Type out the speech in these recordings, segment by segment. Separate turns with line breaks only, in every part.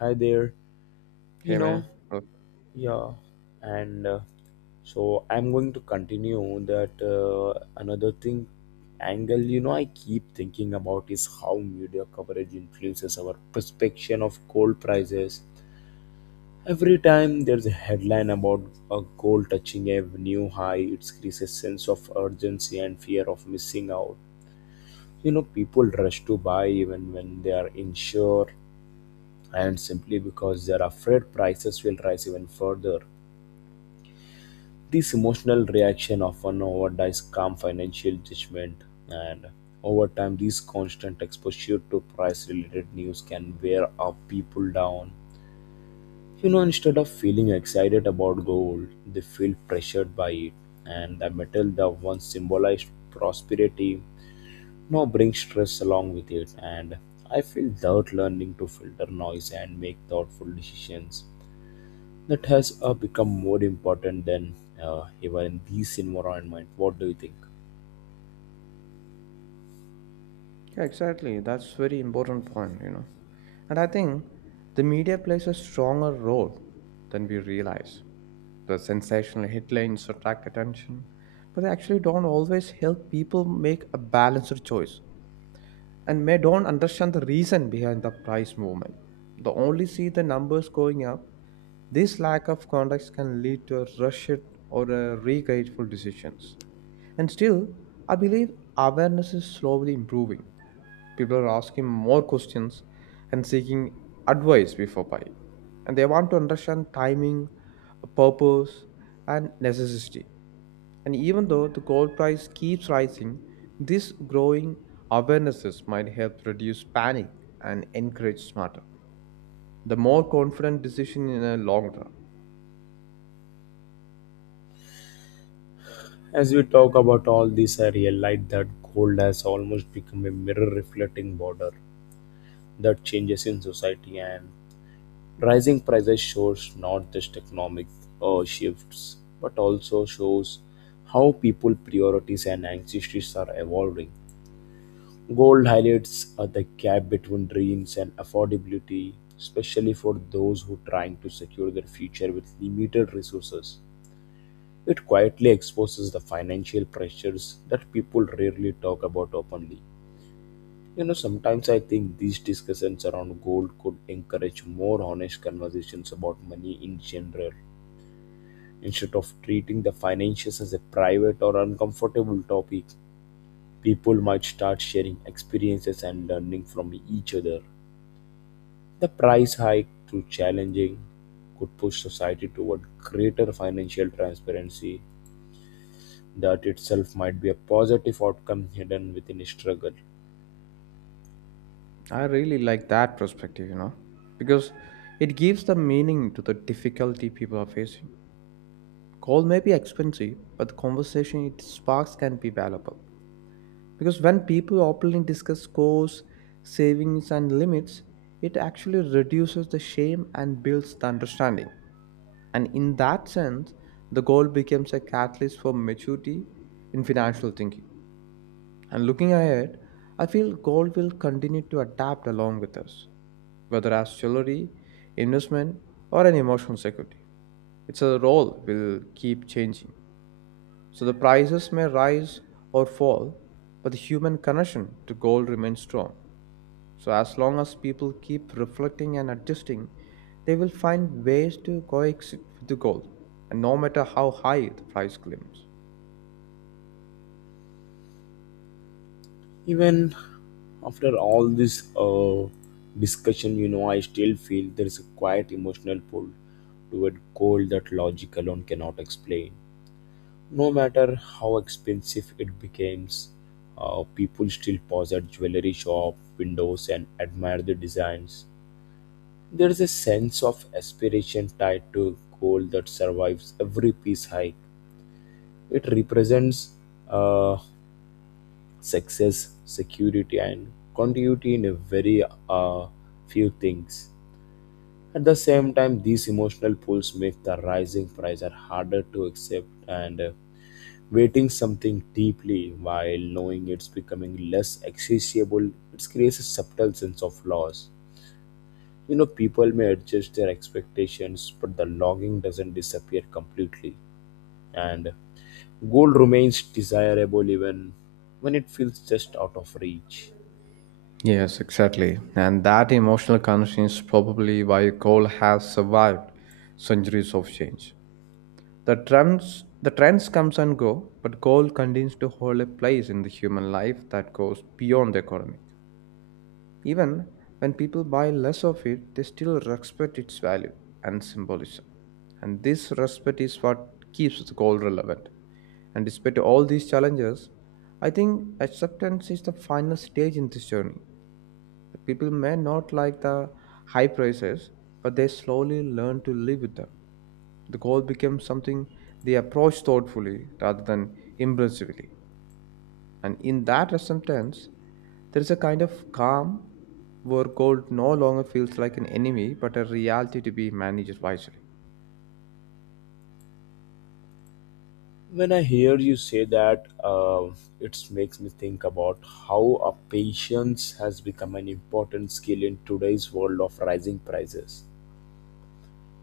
Hi there. You
Hey
know,
man. Look.
yeah, and so I'm going to continue that another thing angle I keep thinking about is how media coverage influences our perception of gold prices. Every time there's a headline about a gold touching a new high, it creates a sense of urgency and fear of missing out. You know, people rush to buy even when they are unsure and simply because they're afraid prices will rise even further. This emotional reaction often overrides calm financial judgment, and over time, this constant exposure to price related news can wear our people down. You know, instead of feeling excited about gold, they feel pressured by it, and the metal that once symbolized prosperity now brings stress along with it. And I feel that learning to filter noise and make thoughtful decisions that has become more important than ever in this environment. What do you think?
Yeah, exactly. That's very important point, you know. And I think the media plays a stronger role than we realize. The sensational headlines attract attention, but they actually don't always help people make a balanced choice and may don't understand the reason behind the price movement. They only see the numbers going up. This lack of context can lead to a rushed or a regretful decisions. And still, I believe awareness is slowly improving. People are asking more questions and seeking advice before buying. And they want to understand timing, purpose, and necessity. And even though the gold price keeps rising, this growing awarenesses might help reduce panic and encourage smarter, the more confident decision in a long run.
As we talk about all this, I realized that gold has almost become a mirror reflecting border that changes in society and rising prices shows not just economic shifts but also shows how people priorities and anxieties are evolving. Gold highlights the gap between dreams and affordability, especially for those who are trying to secure their future with limited resources. It quietly exposes the financial pressures that people rarely talk about openly. You know, sometimes I think these discussions around gold could encourage more honest conversations about money in general. Instead of treating the finances as a private or uncomfortable topic, people might start sharing experiences and learning from each other. The price hike, through challenging, could push society toward greater financial transparency. That itself might be a positive outcome hidden within a struggle.
I really like that perspective, you know, because it gives the meaning to the difficulty people are facing. Call may be expensive, but the conversation it sparks can be valuable. Because when people openly discuss goals, savings, and limits, it actually reduces the shame and builds the understanding. And in that sense, the goal becomes a catalyst for maturity in financial thinking. And looking ahead, I feel gold will continue to adapt along with us, whether as jewelry, investment, or an emotional security. Its a role will keep changing. So the prices may rise or fall, but the human connection to gold remains strong. So as long as people keep reflecting and adjusting, they will find ways to coexist with the gold, and no matter how high the price climbs.
Even after all this discussion, you know, I still feel there is a quiet emotional pull toward gold that logic alone cannot explain. No matter how expensive it becomes, people still pause at jewelry shop windows and admire the designs. There is a sense of aspiration tied to goal that survives every peace hike. It represents uh, success, security, and continuity in a very uh, few things. At the same time, these emotional pulls make the rising price are harder to accept and waiting something deeply while knowing it's becoming less accessible, it creates a subtle sense of loss. You know, people may adjust their expectations, but the longing doesn't disappear completely. And gold remains desirable even when it feels just out of reach.
Yes, exactly. And that emotional connection is probably why gold has survived centuries of change. The trends comes and go, but gold continues to hold a place in the human life that goes beyond the economy. Even when people buy less of it, they still respect its value and symbolism. And this respect is what keeps the gold relevant. And despite all these challenges, I think acceptance is the final stage in this journey. The people may not like the high prices, but they slowly learn to live with them. The goal becomes something they approach thoughtfully rather than impulsively. And in that acceptance, there is a kind of calm where gold no longer feels like an enemy but a reality to be managed wisely.
When I hear you say that, it makes me think about how a patience has become an important skill in today's world of rising prices.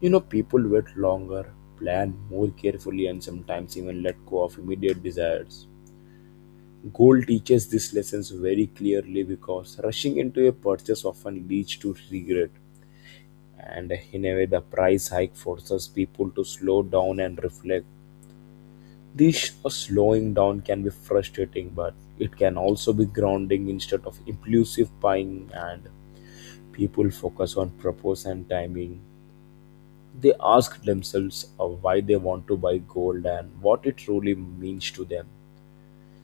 You know, people wait longer, plan more carefully, and sometimes even let go of immediate desires. Gold teaches these lessons very clearly because rushing into a purchase often leads to regret, and in a way, the price hike forces people to slow down and reflect. This slowing down can be frustrating, but it can also be grounding instead of impulsive buying, and people focus on purpose and timing. They ask themselves why they want to buy gold and what it truly means to them.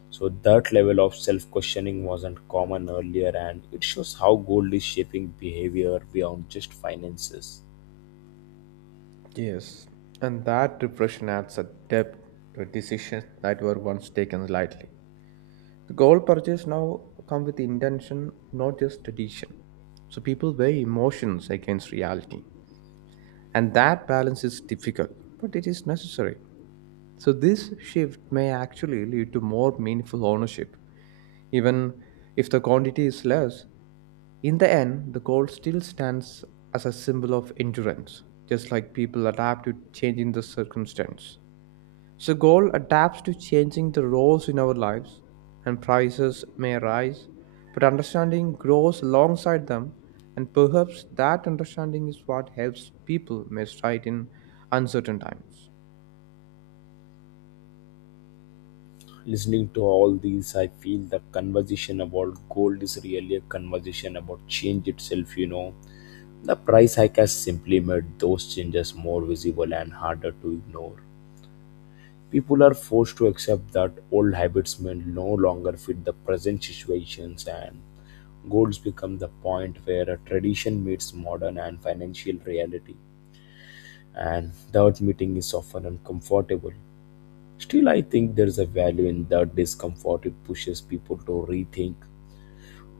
So that level of self-questioning wasn't common earlier, and it shows how gold is shaping behavior beyond just finances.
Yes, and that depression adds a depth to decisions that were once taken lightly. The gold purchase now come with intention, not just tradition. So people weigh emotions against reality, and that balance is difficult, but it is necessary. So this shift may actually lead to more meaningful ownership, even if the quantity is less. In the end, the goal still stands as a symbol of endurance, just like people adapt to changing the circumstance. So, goal adapts to changing the roles in our lives, and prices may rise, but understanding grows alongside them, and perhaps that understanding is what helps people misride in uncertain times.
Listening to all these, I feel the conversation about gold is really a conversation about change itself, you know. The price hike has simply made those changes more visible and harder to ignore. People are forced to accept that old habits may no longer fit the present situations, and goals become the point where a tradition meets modern and financial reality, and that meeting is often uncomfortable. Still, I think there's a value in that discomfort. It pushes people to rethink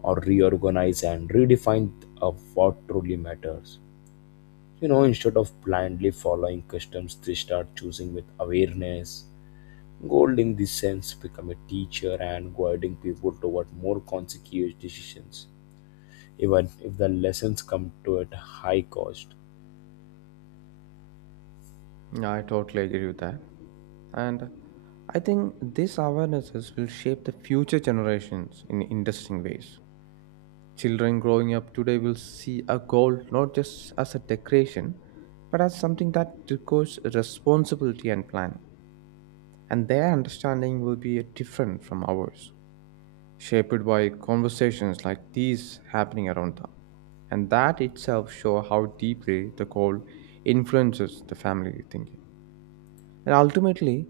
or reorganize and redefine of what truly matters. You know, instead of blindly following customs, they start choosing with awareness. Gold, in this sense, become a teacher and guiding people toward more conscious decisions, even if the lessons come to at high cost.
Yeah, I totally agree with that. And I think these awarenesses will shape the future generations in interesting ways. Children growing up today will see a goal not just as a decoration, but as something that requires responsibility and planning. And their understanding will be different from ours, shaped by conversations like these happening around them. And that itself shows how deeply the goal influences the family thinking. And ultimately,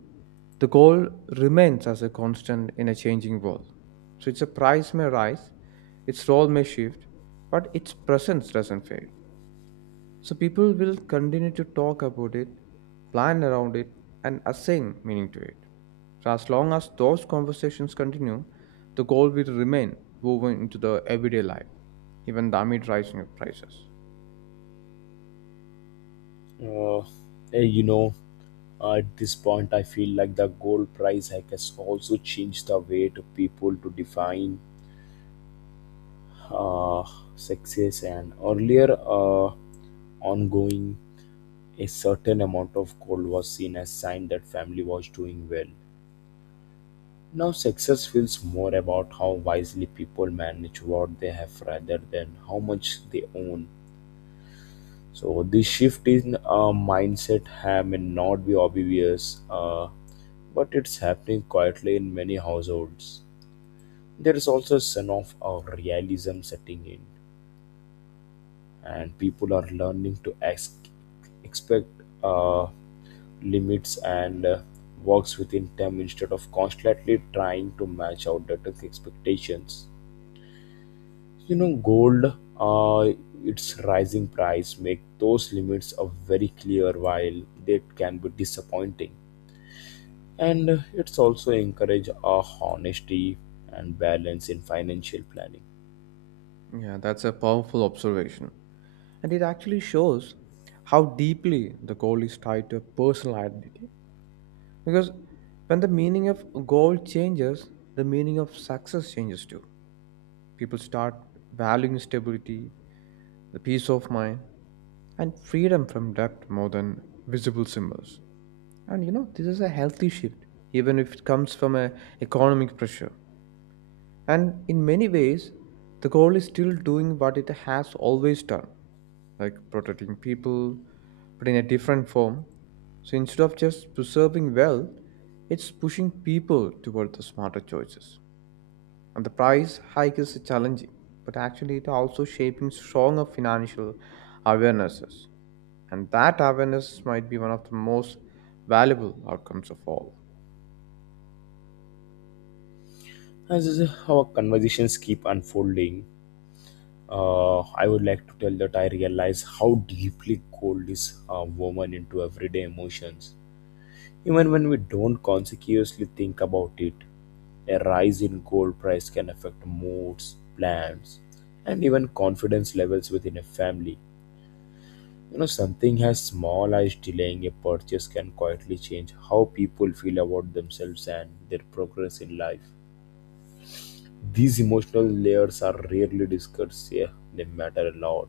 the goal remains as a constant in a changing world. So its a price may rise, its role may shift, but its presence doesn't fade. So people will continue to talk about it, plan around it, and assign meaning to it. So as long as those conversations continue, the goal will remain woven into the everyday life, even amid rising of prices.
Uh, eh, you know, at this point, I feel like the gold price hike has also changed the way to people to define uh, success. And earlier, ongoing a certain amount of gold was seen as sign that family was doing well. Now, success feels more about how wisely people manage what they have rather than how much they own. So this shift in mindset may not be obvious, but it's happening quietly in many households. There is also a sense of realism setting in, and people are learning to ask, expect uh, limits and works within them instead of constantly trying to match out the expectations. You know, gold, uh, its rising price make those limits a very clear while they can be disappointing. And it's also encourage our honesty and balance in financial planning.
Yeah, that's a powerful observation. And it actually shows how deeply the goal is tied to a personal identity. Because when the meaning of goal changes, the meaning of success changes too. People start valuing stability, the peace of mind, and freedom from debt more than visible symbols. And you know, this is a healthy shift, even if it comes from a economic pressure. And in many ways, the goal is still doing what it has always done, like protecting people, but in a different form. So instead of just preserving wealth, it's pushing people toward the smarter choices. And the price hike is challenging, but actually it also shaping stronger financial awarenesses. And that awareness might be one of the most valuable outcomes of all.
As our conversations keep unfolding, I would like to tell that I realize how deeply gold is woven into everyday emotions, even when we don't consciously think about it. A rise in gold price can affect moods, plans, and even confidence levels within a family. You know, something as small as delaying a purchase can quietly change how people feel about themselves and their progress in life. These emotional layers are rarely discussed, yeah, they matter a lot.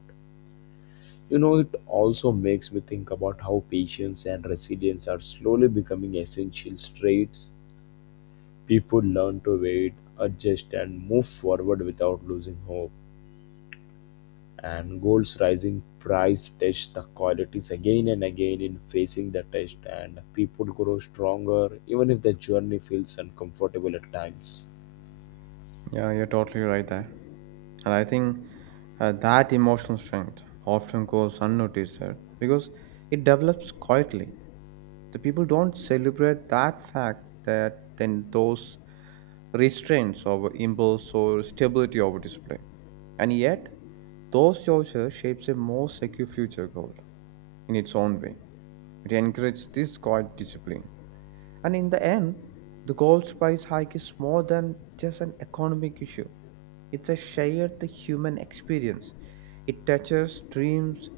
You know, it also makes me think about how patience and resilience are slowly becoming essential traits. People learn to wait, adjust, and move forward without losing hope, and gold's rising price tests the qualities again and again. In facing the test and people grow stronger even if the journey feels uncomfortable at times.
Yeah, you're totally right there. And I think that emotional strength often goes unnoticed there because it develops quietly. The people don't celebrate that fact that then those restraints over impulse or stability over display. And yet, those choices shapes a more secure future goal in its own way. It encourages this quiet discipline. And in the end, the gold price hike is more than just an economic issue. It's a shared human experience. It touches dreams,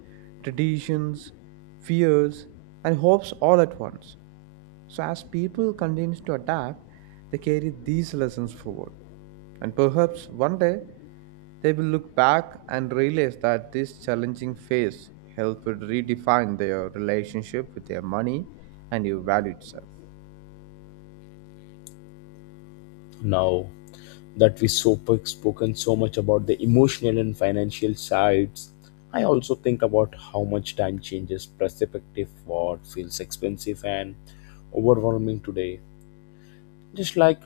traditions, fears, and hopes all at once. So as people continue to adapt, they carry these lessons forward and perhaps one day they will look back and realize that this challenging phase helped redefine their relationship with their money and your value itself.
Now that we so spoken so much about the emotional and financial sides, I also think about how much time changes perspective. What feels expensive and overwhelming today, just like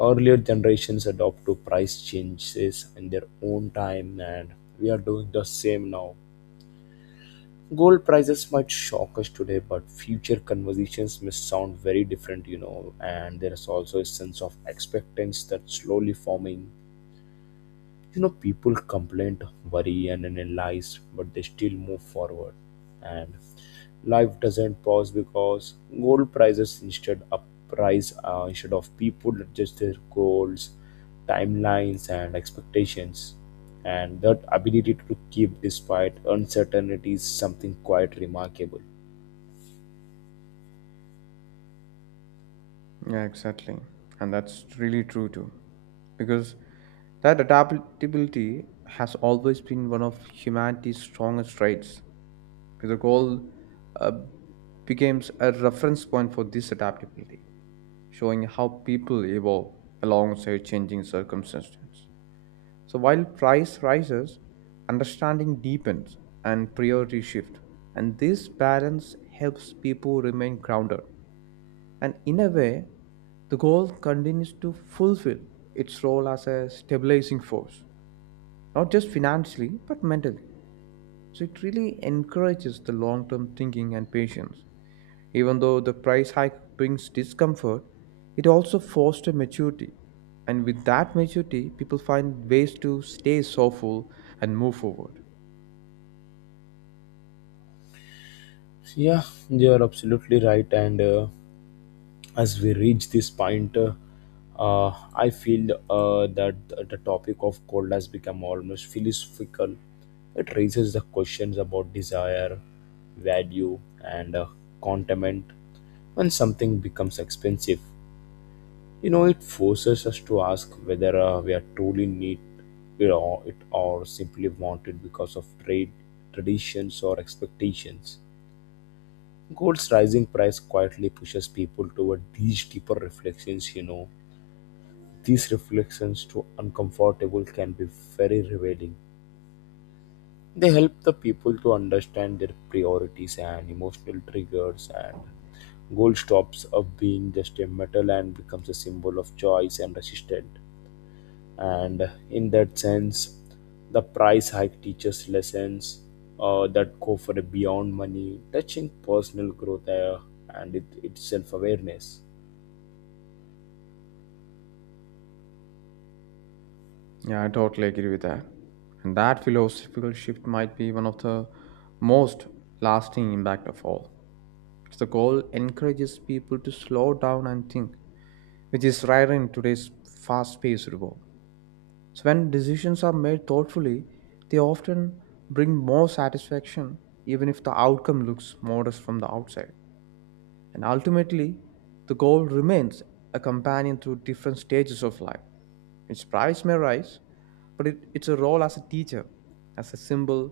earlier generations adopt to price changes in their own time, and we are doing the same now. Gold prices might shock us today, but future conversations may sound very different, you know. And there is also a sense of expectance that's slowly forming. You know, people complain, worry and analyze, but they still move forward, and life doesn't pause because gold prices instead up price instead of people adjust their goals, timelines and expectations. And that ability to keep despite uncertainty is something quite remarkable.
Yeah, exactly. And that's really true too. Because that adaptability has always been one of humanity's strongest traits. The goal uh, becomes a reference point for this adaptability, showing how people evolve alongside changing circumstances. So while price rises, understanding deepens and priority shift. And this balance helps people remain grounded. And in a way, the goal continues to fulfill its role as a stabilizing force, not just financially, but mentally. So it really encourages the long term thinking and patience. Even though the price hike brings discomfort, it also fosters maturity. And with that maturity, people find ways to stay soulful and move forward.
Yeah, you're absolutely right, and as we reach this point uh, I feel that the topic of gold has become almost philosophical. It raises the questions about desire, value, and contentment. When something becomes expensive, you know, it forces us to ask whether we are truly need, you know, it or simply want it because of trade traditions or expectations. Gold's rising price quietly pushes people toward these deeper reflections, you know. These reflections, to uncomfortable, can be very revealing. They help the people to understand their priorities and emotional triggers, and gold stops up being just a metal and becomes a symbol of choice and resistance. And in that sense, the price hike teaches lessons that go for beyond money, touching personal growth, and it, its self-awareness.
Yeah, I totally agree with that. And that philosophical shift might be one of the most lasting impact of all. Because the goal encourages people to slow down and think, which is rare in today's fast-paced world. So when decisions are made thoughtfully, they often bring more satisfaction, even if the outcome looks modest from the outside. And ultimately, the goal remains a companion through different stages of life. Its price may rise, but it, its a role as a teacher, as a symbol,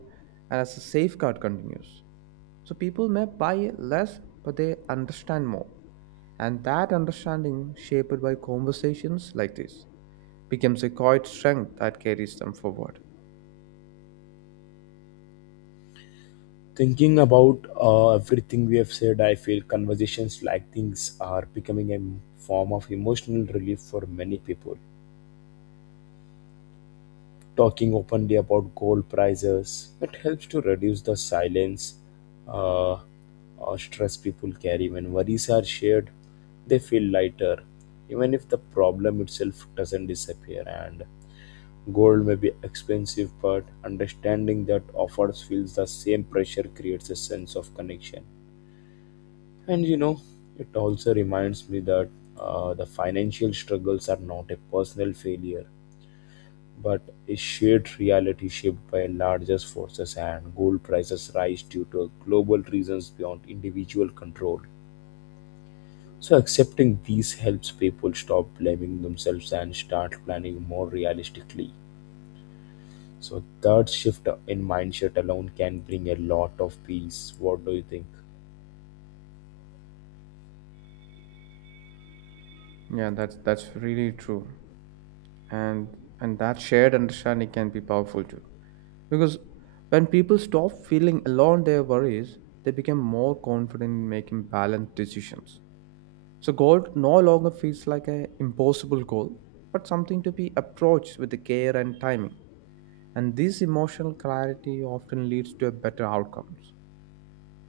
and as a safeguard continues. So people may buy less, but they understand more. And that understanding, shaped by conversations like this, becomes a quiet strength that carries them forward.
Thinking about everything we have said, I feel conversations like these are becoming a form of emotional relief for many people talking openly about gold prices. It helps to reduce the silence uh, or stress people carry. When worries are shared, they feel lighter, even if the problem itself doesn't disappear. And gold may be expensive, but understanding that offers feels the same pressure creates a sense of connection. And you know, it also reminds me that the financial struggles are not a personal failure but a shared reality shaped by larger forces, and gold prices rise due to global reasons beyond individual control. So accepting these helps people stop blaming themselves and start planning more realistically. So that shift in mindset alone can bring a lot of peace. What do you think?
Yeah, that's really true. And and that shared understanding can be powerful too. Because when people stop feeling alone their worries, they become more confident in making balanced decisions. So goal no longer feels like an impossible goal, but something to be approached with the care and timing. And this emotional clarity often leads to a better outcomes.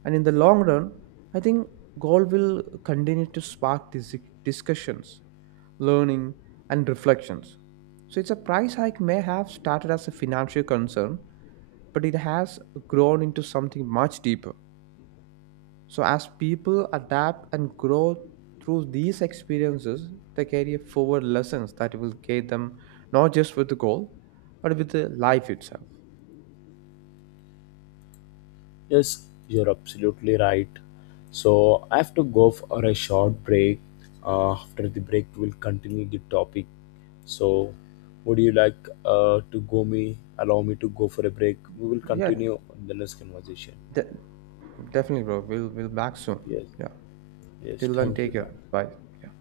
And in the long run, I think goal will continue to spark these discussions learning, and reflections. So, it's a price hike may have started as a financial concern, but it has grown into something much deeper. So, as people adapt and grow through these experiences, they carry forward lessons that will guide them not just with the goal, but with the life itself.
Yes, you're absolutely right. So I have to go for a short break. After the break, we'll continue the topic. So, would you like to go me? Allow me to go for a break. We will
Yeah,
continue on the next conversation.
de- definitely, bro. We'll back soon.
Yes,
Yeah.
yes.
Till then,
Thank you.
take
Bye.
care. Bye. Yeah.